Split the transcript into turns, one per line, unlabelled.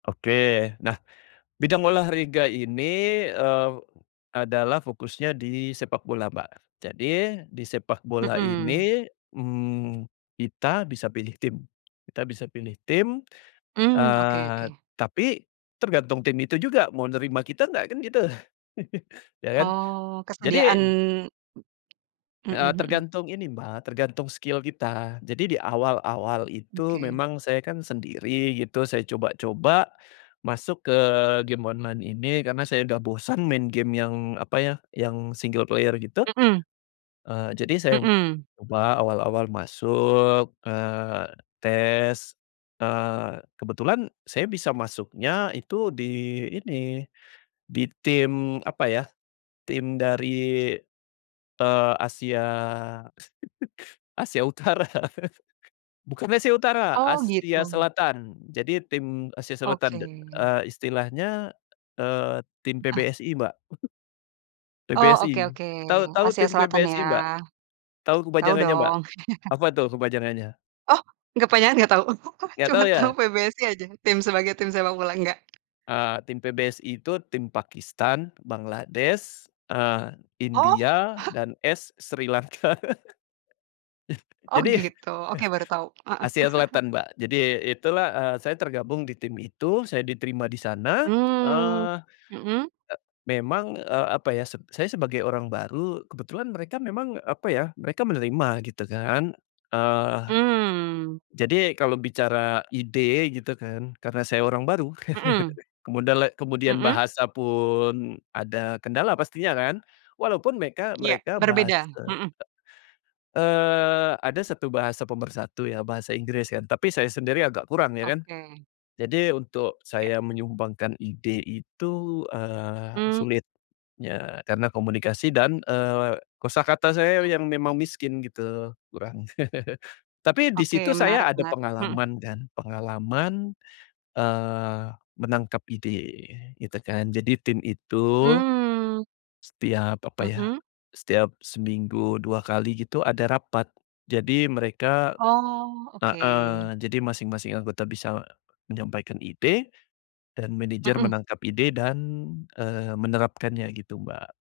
Oke, nah bidang olahraga ini eee, adalah fokusnya di sepakbola Mbak, jadi di sepakbola
Mhm.
ini mmm, kita bisa pilih tim, kita bisa pilih tim,
Hmm, oke,
eee,
oke.
tapi tergantung tim itu juga mau nerima kita enggak kan gitu ya kan?
Oh, kesediaan.
jadi Eee,
Heeh.
tergantung ini Mbka, tergantung skill kita, jadi di awal-awal itu
Oke.
memang saya kan sendiri gitu, saya coba-coba masuk ke game online ini karena saya udah bosan main game yang apa ya, yang single player gitu,
Heeh.
eee, jadi saya
Hmm.
ubah awal-awal masuk, eee, tes, eee, kebetulan saya bisa masuknya itu di ini, di tim apa ya, tim dari, eee, Asia, Asia Utara. Bukan Asia Utara,
Oh,
Asia
gitu.
Selatan. Jadi tim Asia Selatan,
Oke.
eee, istilahnya eee, tim
Eh.
PBSI, Mbak.
Oh, oke
PBSI,
oke.
tahu, tahu
Asia
tim
Selatan ya?
PBSI Mbak? Tahu
Tau
kepanjangannya, Mbak?
dong.
Apa tuh kepanjangannya?
Oh kepanjangannya enggak tau
Enggak
cuma
tahu
tau
ya?
PBSI aja, sebagai tim sepakbola enggak?
Eee, Tim PBSI itu tim Pakistan, Bangladesh, eee,
Oh.
India, dan S Sri Lanka,
Oh
jadi,
gitu, oke baru tau, heeh.
Asia Selatan Mbak. Jadi, itulah eee, saya tergabung di tim itu, saya diterima di sana,
Hmm,
eee,
heeh.
memang, eee, apa ya, saya sebagai orang baru, kebetulan mereka memang apa ya, mereka menerima gitu kan, eee,
Mmm.
jadi kalau bicara ide gitu kan, karena saya orang baru,
Hmm.
kemudala kemudian
Heeh.
bahasa pun ada kendala pastinya kan, walaupun meka
Iya
mereka bahas
berbeda, heeh.
eee, ada satu bahasa pemersatu ya bahasa Inggris kan tapi saya sendiri agak kurang ya kan,
Oke.
jadi untuk
Iya.
saya menyumbangkan ide itu eee,
Hmm.
sulit ya karena komunikasi dan eee, kosakata saya yang memang miskin gitu, kurang tapi disitu
Oke menarik,
saya ada
menarik, hmm.
pengalaman kan, pengalaman eee, menangkap ide gitu kan jadi tim itu,
Hmm.
setiap apa ya,
Hmm.
setiap seminggu 2 kali gitu ada rapat jadi mereka
Oh, oke.
heeh, jadi masing-masing anggota bisa menyampaikan ide dan manajer
Hmm.
menangkap ide dan eee, menerapkannya gitu, Mbak.